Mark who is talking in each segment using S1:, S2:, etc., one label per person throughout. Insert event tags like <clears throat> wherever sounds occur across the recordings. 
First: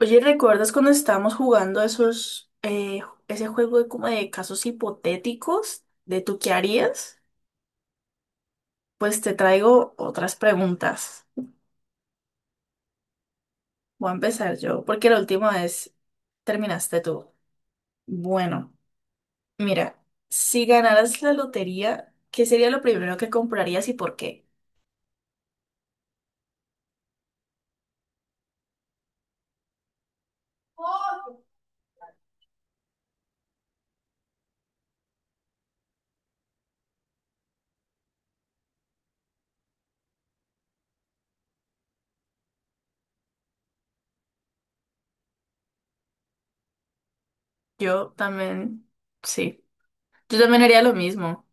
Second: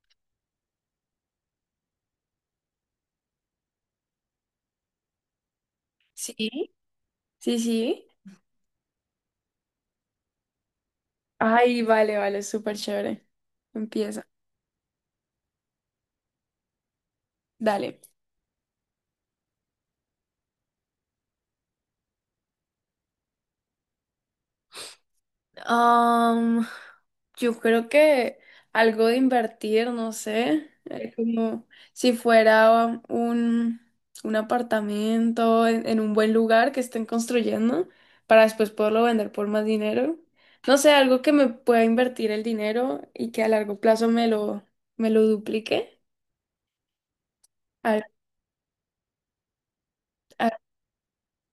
S1: Oye, ¿recuerdas cuando estábamos jugando esos, ese juego de como de casos hipotéticos de tú qué
S2: Sí,
S1: harías?
S2: sí, sí.
S1: Pues te traigo otras preguntas.
S2: Ay, vale, vale, súper chévere.
S1: Voy a
S2: Empieza.
S1: empezar yo, porque la última vez terminaste tú.
S2: Dale.
S1: Bueno, mira, si ganaras la lotería, ¿qué sería lo primero que comprarías y por qué?
S2: Am, yo creo que algo de invertir, no sé, como si fuera un apartamento en un buen lugar que estén construyendo para después poderlo vender por más dinero. No sé, algo que me pueda invertir el dinero y que a largo plazo me lo duplique.
S1: Yo también, sí, yo también haría lo mismo.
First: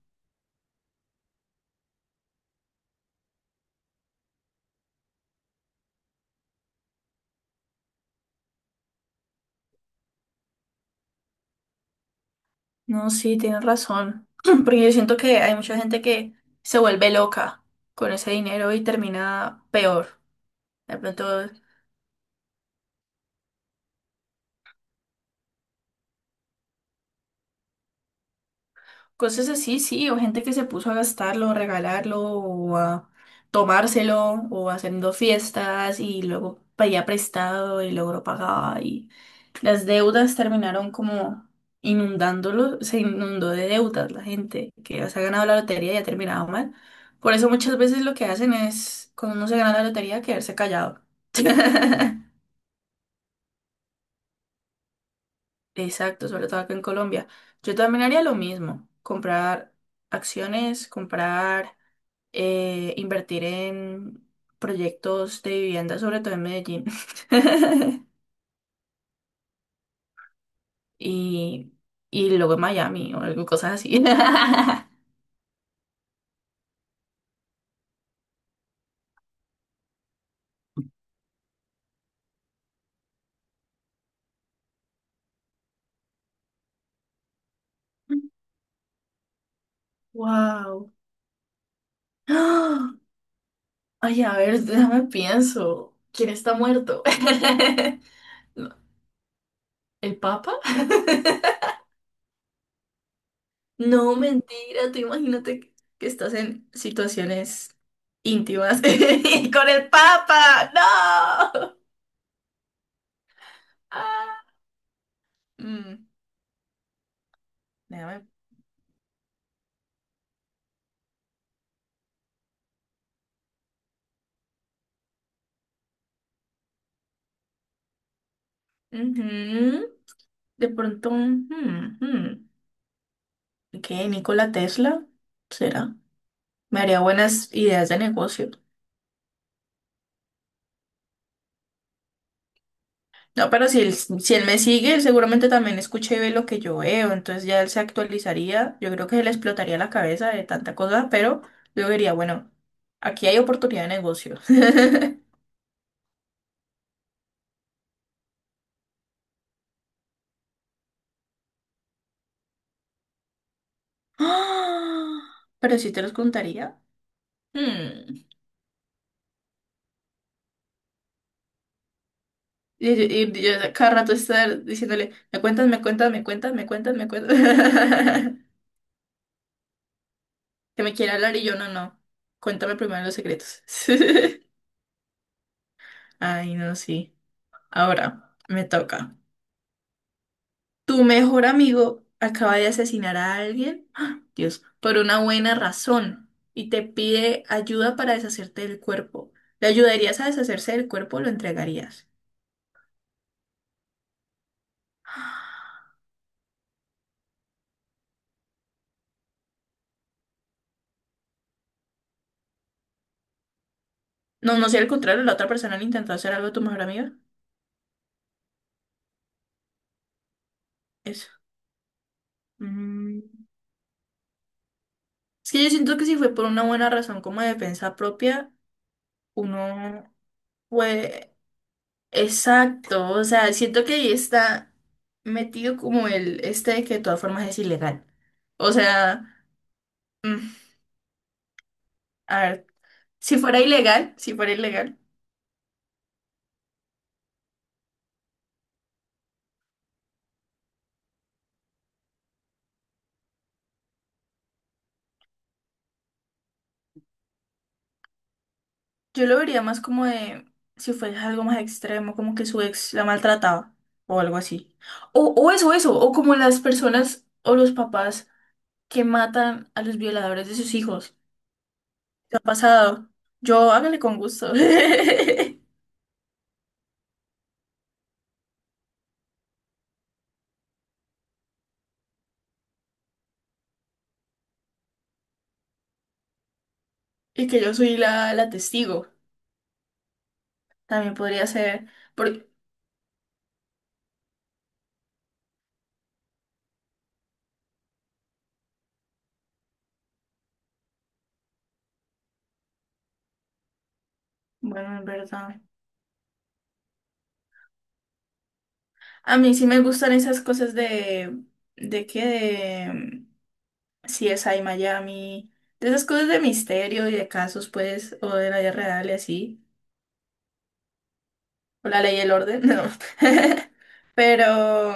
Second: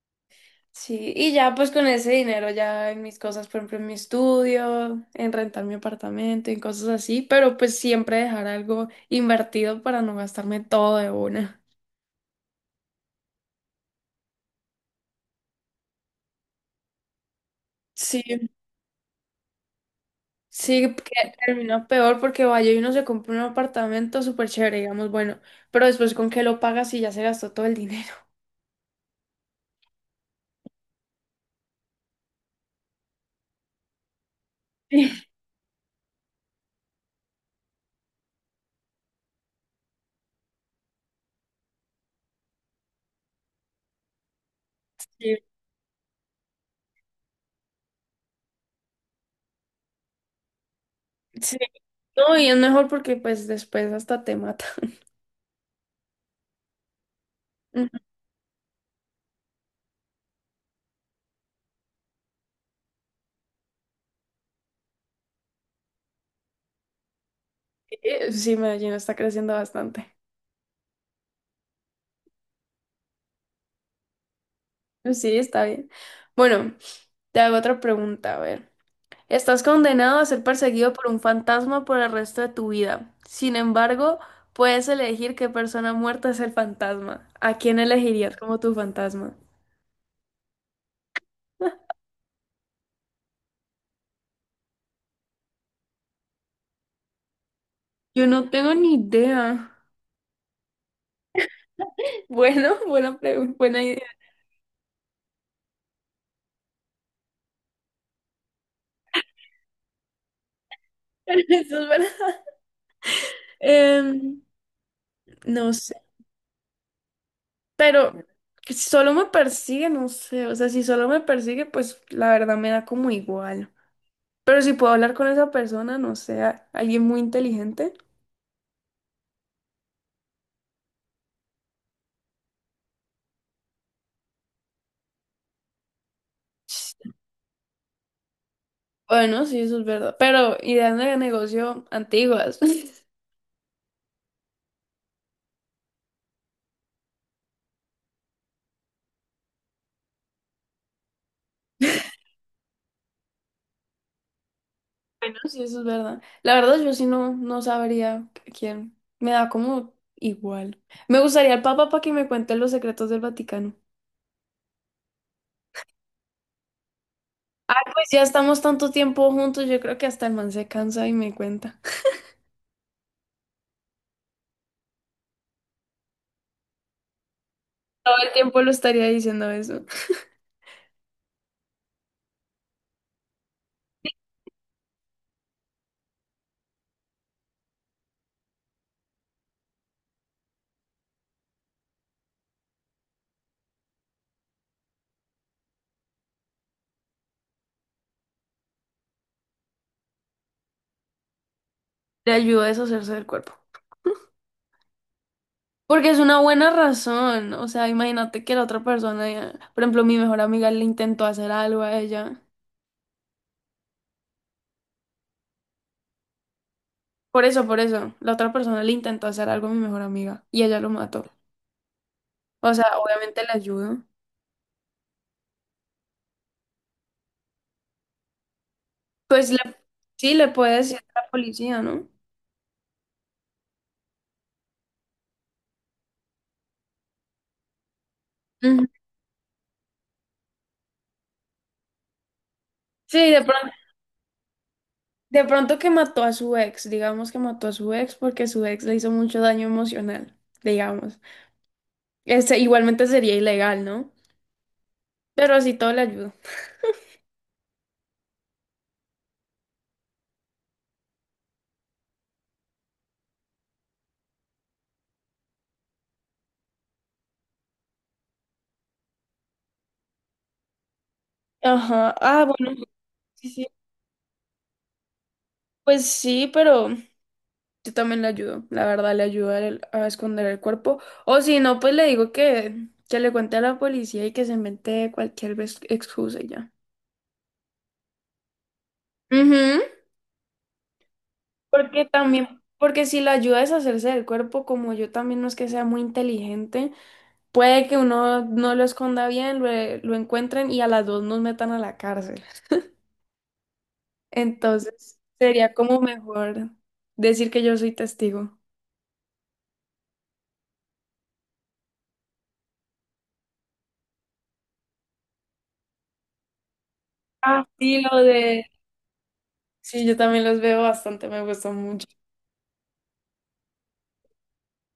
S2: Sí, y ya pues con ese dinero ya en mis cosas, por ejemplo, en mi estudio, en rentar mi apartamento, en cosas así, pero pues siempre dejar algo invertido para no gastarme todo de una.
S1: No, sí, tienes razón. <clears throat> Porque yo siento que hay mucha gente que se vuelve loca con
S2: Sí,
S1: ese dinero y termina peor.
S2: sí,
S1: De
S2: que
S1: pronto,
S2: termina peor porque vaya y uno se compra un apartamento súper chévere, digamos, bueno, pero después con qué lo pagas y ya se gastó todo el dinero.
S1: cosas así, sí, o gente que se puso a gastarlo, regalarlo, o a tomárselo, o haciendo
S2: <laughs>
S1: fiestas y luego pedía prestado y logró pagar y las deudas terminaron como inundándolo, se inundó de deudas la gente que ya se ha
S2: Sí,
S1: ganado la lotería y ha terminado mal. Por eso muchas veces lo que hacen es, cuando uno se gana la lotería, quedarse callado. <laughs>
S2: sí. No, y es mejor porque pues después hasta te mata.
S1: Exacto, sobre todo acá en Colombia. Yo
S2: <laughs> Ujú.
S1: también haría lo mismo, comprar acciones, comprar, invertir en proyectos de vivienda, sobre todo en Medellín. <laughs>
S2: Sí, Medellín está creciendo bastante.
S1: Y, luego en Miami o algo, cosas así.
S2: Sí, está bien. Bueno, te hago otra pregunta, a ver. Estás condenado a ser perseguido por un fantasma por el resto de tu vida. Sin embargo, puedes elegir qué persona muerta es el fantasma. ¿A quién elegirías
S1: <laughs>
S2: como tu fantasma?
S1: Wow. ¡Ah! Ay, a ver, déjame pienso. ¿Quién está muerto? <laughs>
S2: Yo no tengo
S1: No,
S2: ni idea. <laughs>
S1: ¿el Papa? <laughs>
S2: Bueno, buena pregunta, buena idea.
S1: No, mentira, tú imagínate que estás en situaciones íntimas <laughs> y con el Papa.
S2: <laughs>
S1: ¡No!
S2: Eso es verdad. Em,
S1: Ah,
S2: no sé,
S1: mm,
S2: pero
S1: déjame.
S2: si solo me persigue, no sé. O sea, si solo me persigue, pues la verdad me da como igual. Pero si puedo hablar con esa persona, no sé, alguien muy inteligente.
S1: Ujú. De pronto, ¿Qué? ¿Nikola Tesla? ¿Será? Me haría buenas ideas de negocio.
S2: Bueno, sí, eso es verdad. Pero ideas de negocio antiguas. <laughs>
S1: No, pero si él, si él me sigue, él seguramente también escucha y ve lo que yo veo, entonces ya él se actualizaría, yo creo que se le explotaría la cabeza de tanta cosa, pero yo diría, bueno, aquí hay oportunidad de negocio. <gasps> <laughs>
S2: Bueno, sí, eso es verdad. La verdad, yo sí no, no sabría quién. Me da como igual. Me gustaría el Papa para que me cuente los secretos del Vaticano.
S1: ¡Ah! Pero si te los contaría.
S2: Pues ya
S1: Hmm.
S2: estamos tanto tiempo juntos, yo creo que hasta el man se cansa y me cuenta. <laughs>
S1: Y, yo cada rato estar diciéndole, me cuentas, me cuentas, me cuentas, me cuentas, me cuentas.
S2: Todo el
S1: <laughs>
S2: tiempo lo estaría diciendo eso.
S1: Que me quiere hablar y yo no, no. Cuéntame primero los secretos. <laughs> Ay, no, sí. Ahora, me toca. Tu mejor amigo acaba de asesinar a alguien, ¡ah! Dios, por una buena razón y te pide ayuda para deshacerte del cuerpo. ¿Le ayudarías a deshacerse del cuerpo o lo entregarías?
S2: Le ayuda a deshacerse del cuerpo. Porque es una buena razón. O sea, imagínate que la otra persona, ya- por ejemplo, mi mejor amiga le intentó hacer algo a ella.
S1: No, no sé, al contrario, la otra persona le intentó hacer algo a tu mejor amiga.
S2: Por eso, la otra persona le intentó hacer algo a mi mejor amiga y ella lo mató.
S1: Eso.
S2: O sea,
S1: Mm.
S2: obviamente le ayudo.
S1: Es que yo siento que si fue por una buena razón como de defensa propia,
S2: Pues le-
S1: uno
S2: sí, le puede decir a la
S1: fue...
S2: policía, ¿no?
S1: Exacto, o sea, siento que ahí está metido como el este de que de todas formas es ilegal. O
S2: Ujú.
S1: sea... mm, a ver,
S2: Sí,
S1: si fuera ilegal,
S2: de pronto que mató a su ex, digamos que mató a su ex porque su ex le hizo mucho daño emocional, digamos. Este, igualmente sería ilegal, ¿no? Pero así todo le ayuda.
S1: yo lo vería más como de si fuera algo más extremo, como que su ex la maltrataba o algo así. O, eso, o como las personas o los papás que matan a los violadores de sus hijos.
S2: Ajá.
S1: ¿Qué ha
S2: Ah, bueno,
S1: pasado?
S2: sí, sí.
S1: Yo hágale con gusto. <laughs>
S2: Pues sí, pero yo también le ayudo, la verdad, le ayudo a, él a esconder el cuerpo. O si no, pues le digo que le cuente a la policía y que se invente cualquier excusa y ya.
S1: Y que yo soy la, la testigo.
S2: Ujú.
S1: También podría ser.
S2: Porque
S1: por-
S2: también, porque si la ayuda a deshacerse del cuerpo, como yo también no es que sea muy inteligente, puede que uno no lo esconda bien, lo encuentren y a las dos nos metan a la cárcel.
S1: bueno, en
S2: Entonces,
S1: verdad.
S2: sería como mejor decir que yo soy testigo.
S1: A mí sí me gustan esas cosas de. ¿De qué? Si es ahí Miami, de esas cosas de misterio y de
S2: Ah,
S1: casos,
S2: sí,
S1: pues,
S2: lo
S1: o de la
S2: de...
S1: vida real y así,
S2: Sí, yo también los veo bastante, me gustan
S1: o la
S2: mucho.
S1: ley y el orden, <laughs> no. <laughs> Pero,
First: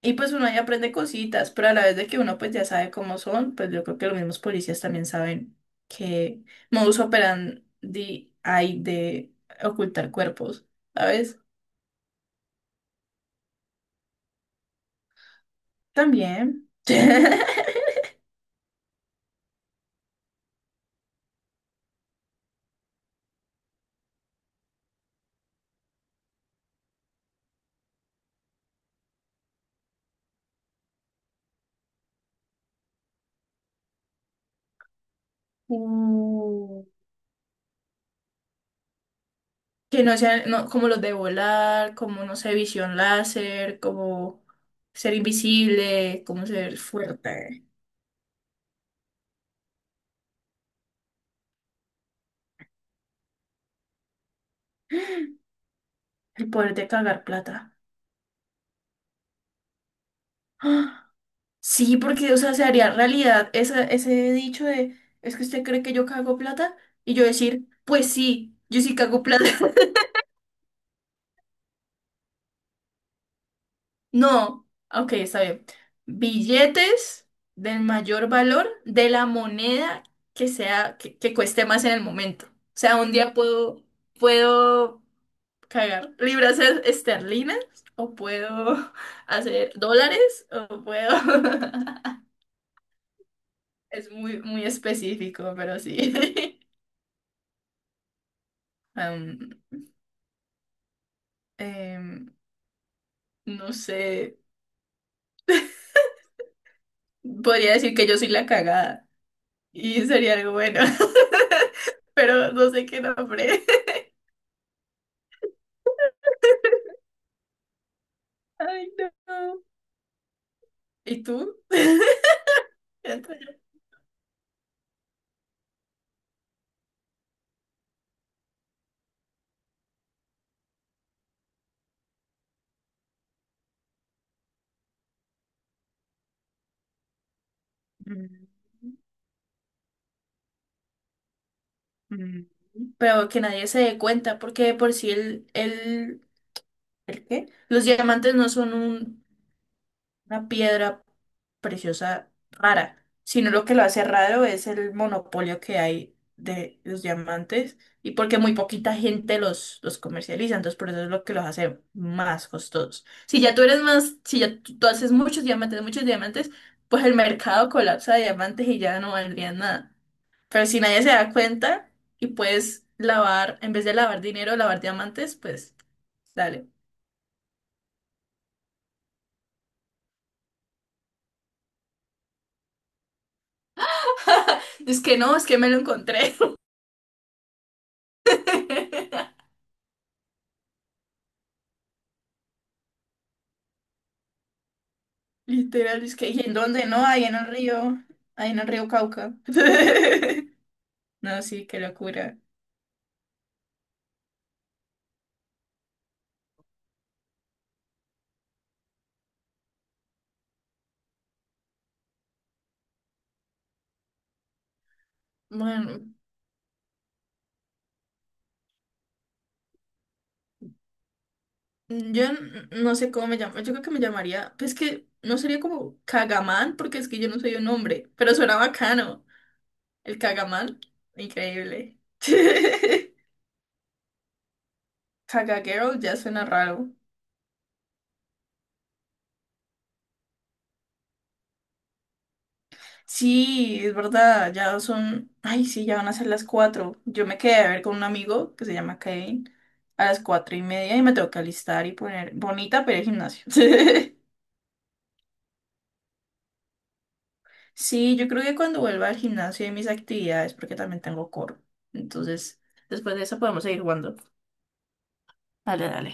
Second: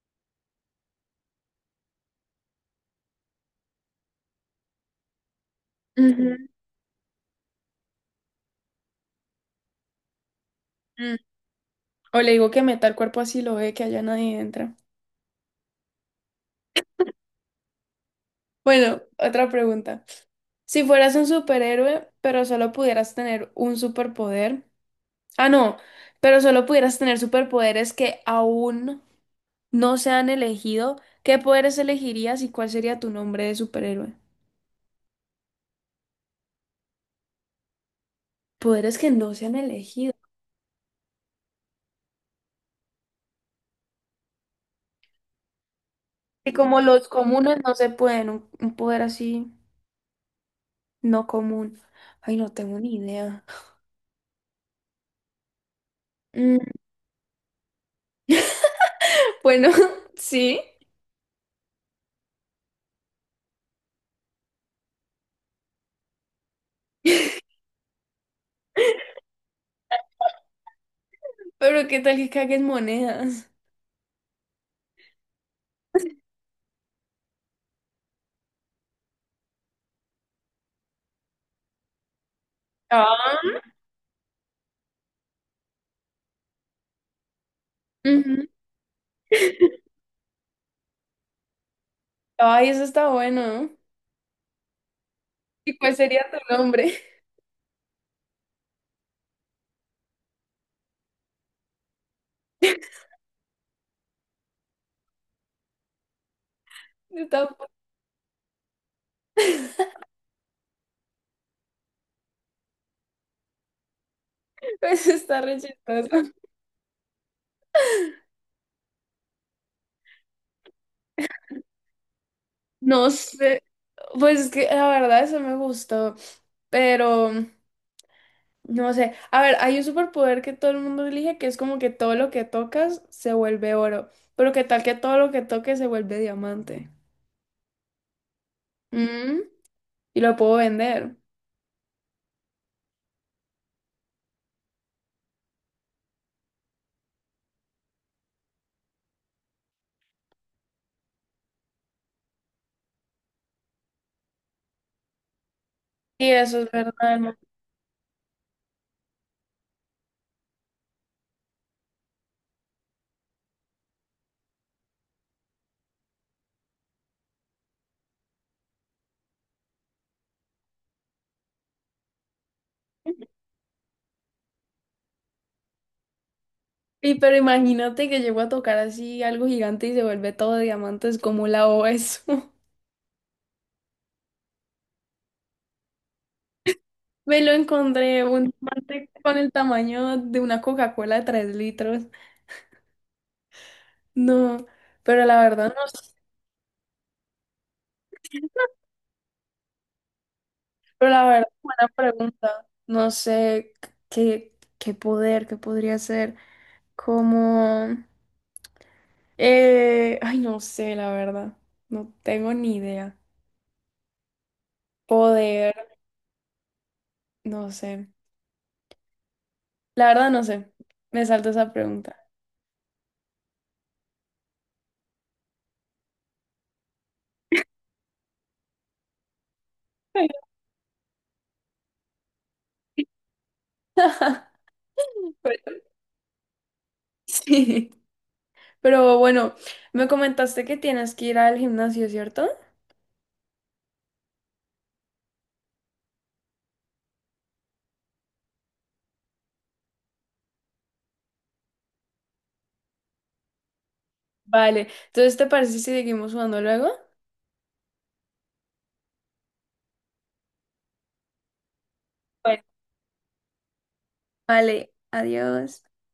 S1: y pues uno ahí aprende cositas, pero a la vez de que uno pues ya sabe cómo son, pues yo creo que los mismos policías también saben
S2: Ujú.
S1: que modus operandi hay de ocultar cuerpos,
S2: Mm.
S1: ¿sabes?
S2: O le digo que meta el cuerpo así lo ve, que allá nadie entra.
S1: También. <laughs>
S2: Bueno, otra pregunta. Si fueras un superhéroe, pero solo pudieras tener un superpoder. Ah, no, pero solo pudieras tener superpoderes que aún no se han elegido. ¿Qué poderes elegirías y cuál sería tu nombre de superhéroe?
S1: Mm.
S2: Poderes que no se han
S1: Que
S2: elegido.
S1: no sean no, como los de volar, como, no sé, visión láser, como ser invisible, como
S2: Y
S1: ser
S2: como los comunes
S1: fuerte,
S2: no se pueden, un poder así no común. Ay, no tengo ni idea.
S1: el
S2: Mm,
S1: poder de cagar plata.
S2: <laughs> bueno, <laughs> sí.
S1: <gasps> ¡Ah! Sí, porque, o sea, se haría realidad esa- ese dicho de, es que usted cree que yo cago plata, y yo
S2: <laughs>
S1: decir, pues sí, yo sí cago plata. <laughs>
S2: Pero qué tal que caguen monedas.
S1: No, ok, está bien. Billetes del mayor valor de la moneda que sea, que cueste más en el momento. O sea, un día
S2: Ah,
S1: puedo, puedo cagar libras esterlinas o
S2: ujú.
S1: puedo <laughs> hacer dólares o puedo... <laughs>
S2: Ay, eso está bueno.
S1: Es muy, muy específico,
S2: ¿Y
S1: pero
S2: cuál
S1: sí.
S2: sería tu nombre?
S1: <laughs> Am, em, no sé,
S2: <laughs> Yo tampoco.
S1: podría decir que yo soy la cagada
S2: <laughs>
S1: y sería algo bueno, <laughs> pero no sé qué nombre.
S2: Eso está re chistoso.
S1: <laughs> Ay, no. ¿Y tú?
S2: No sé,
S1: <laughs>
S2: pues es que la verdad eso me gustó, pero no sé. A ver, hay un superpoder que todo el mundo elige que es como que todo lo que tocas se vuelve oro, pero qué tal que todo lo que toques se vuelve diamante.
S1: Mm,
S2: Mm, y lo puedo vender.
S1: mm. Pero que nadie se dé cuenta, porque de por si el, ¿el qué? Los diamantes no son un una piedra preciosa rara, sino lo que lo hace raro es el monopolio que hay
S2: Y eso es
S1: de los
S2: verdad.
S1: diamantes y porque muy poquita gente los comercializa, entonces por eso es lo que los hace más costosos. Si ya tú eres más, si ya tú haces muchos diamantes, pues el mercado colapsa de diamantes y ya no valdría nada. Pero si nadie se da cuenta y puedes lavar, en vez de lavar dinero, lavar diamantes, pues dale.
S2: Y pero imagínate que llego a tocar así algo gigante y se vuelve todo diamantes, como la hago eso? <laughs>
S1: <laughs> Es que no, es que me lo encontré.
S2: Me lo encontré un diamante con
S1: <laughs>
S2: el tamaño de una Coca-Cola de 3 litros. No, pero la verdad no
S1: Literal,
S2: sé,
S1: es que, ¿y en dónde? No, ahí en el río, ahí en el río Cauca. <laughs>
S2: pero la
S1: No,
S2: verdad,
S1: sí, qué
S2: buena
S1: locura.
S2: pregunta. No sé qué poder, qué podría ser. Como, ay, no sé, la verdad. No tengo ni idea. Poder,
S1: Bueno,
S2: no sé. La verdad no sé. Me salto esa pregunta.
S1: yo no sé cómo me llamo, yo creo que me llamaría, pues que no sería como Cagamán, porque es que yo no soy un hombre, pero suena bacano. El Cagamán, increíble. <laughs> Caga
S2: <laughs> <laughs>
S1: Girl ya suena raro.
S2: Sí, pero bueno, me comentaste que tienes que ir al gimnasio, ¿cierto?
S1: Sí, es verdad, ya son, ay, sí, ya van a ser las 4. Yo me quedé a ver con un amigo que se llama Kevin a las 4:30 y me tengo que alistar y poner bonita para ir al gimnasio. <laughs>
S2: Vale, entonces, ¿te parece si seguimos jugando luego?
S1: Sí, yo creo que cuando vuelva al gimnasio y mis actividades, porque también tengo coro. Entonces,
S2: Bueno.
S1: después de eso podemos seguir jugando.
S2: Vale, adiós.
S1: Dale, dale.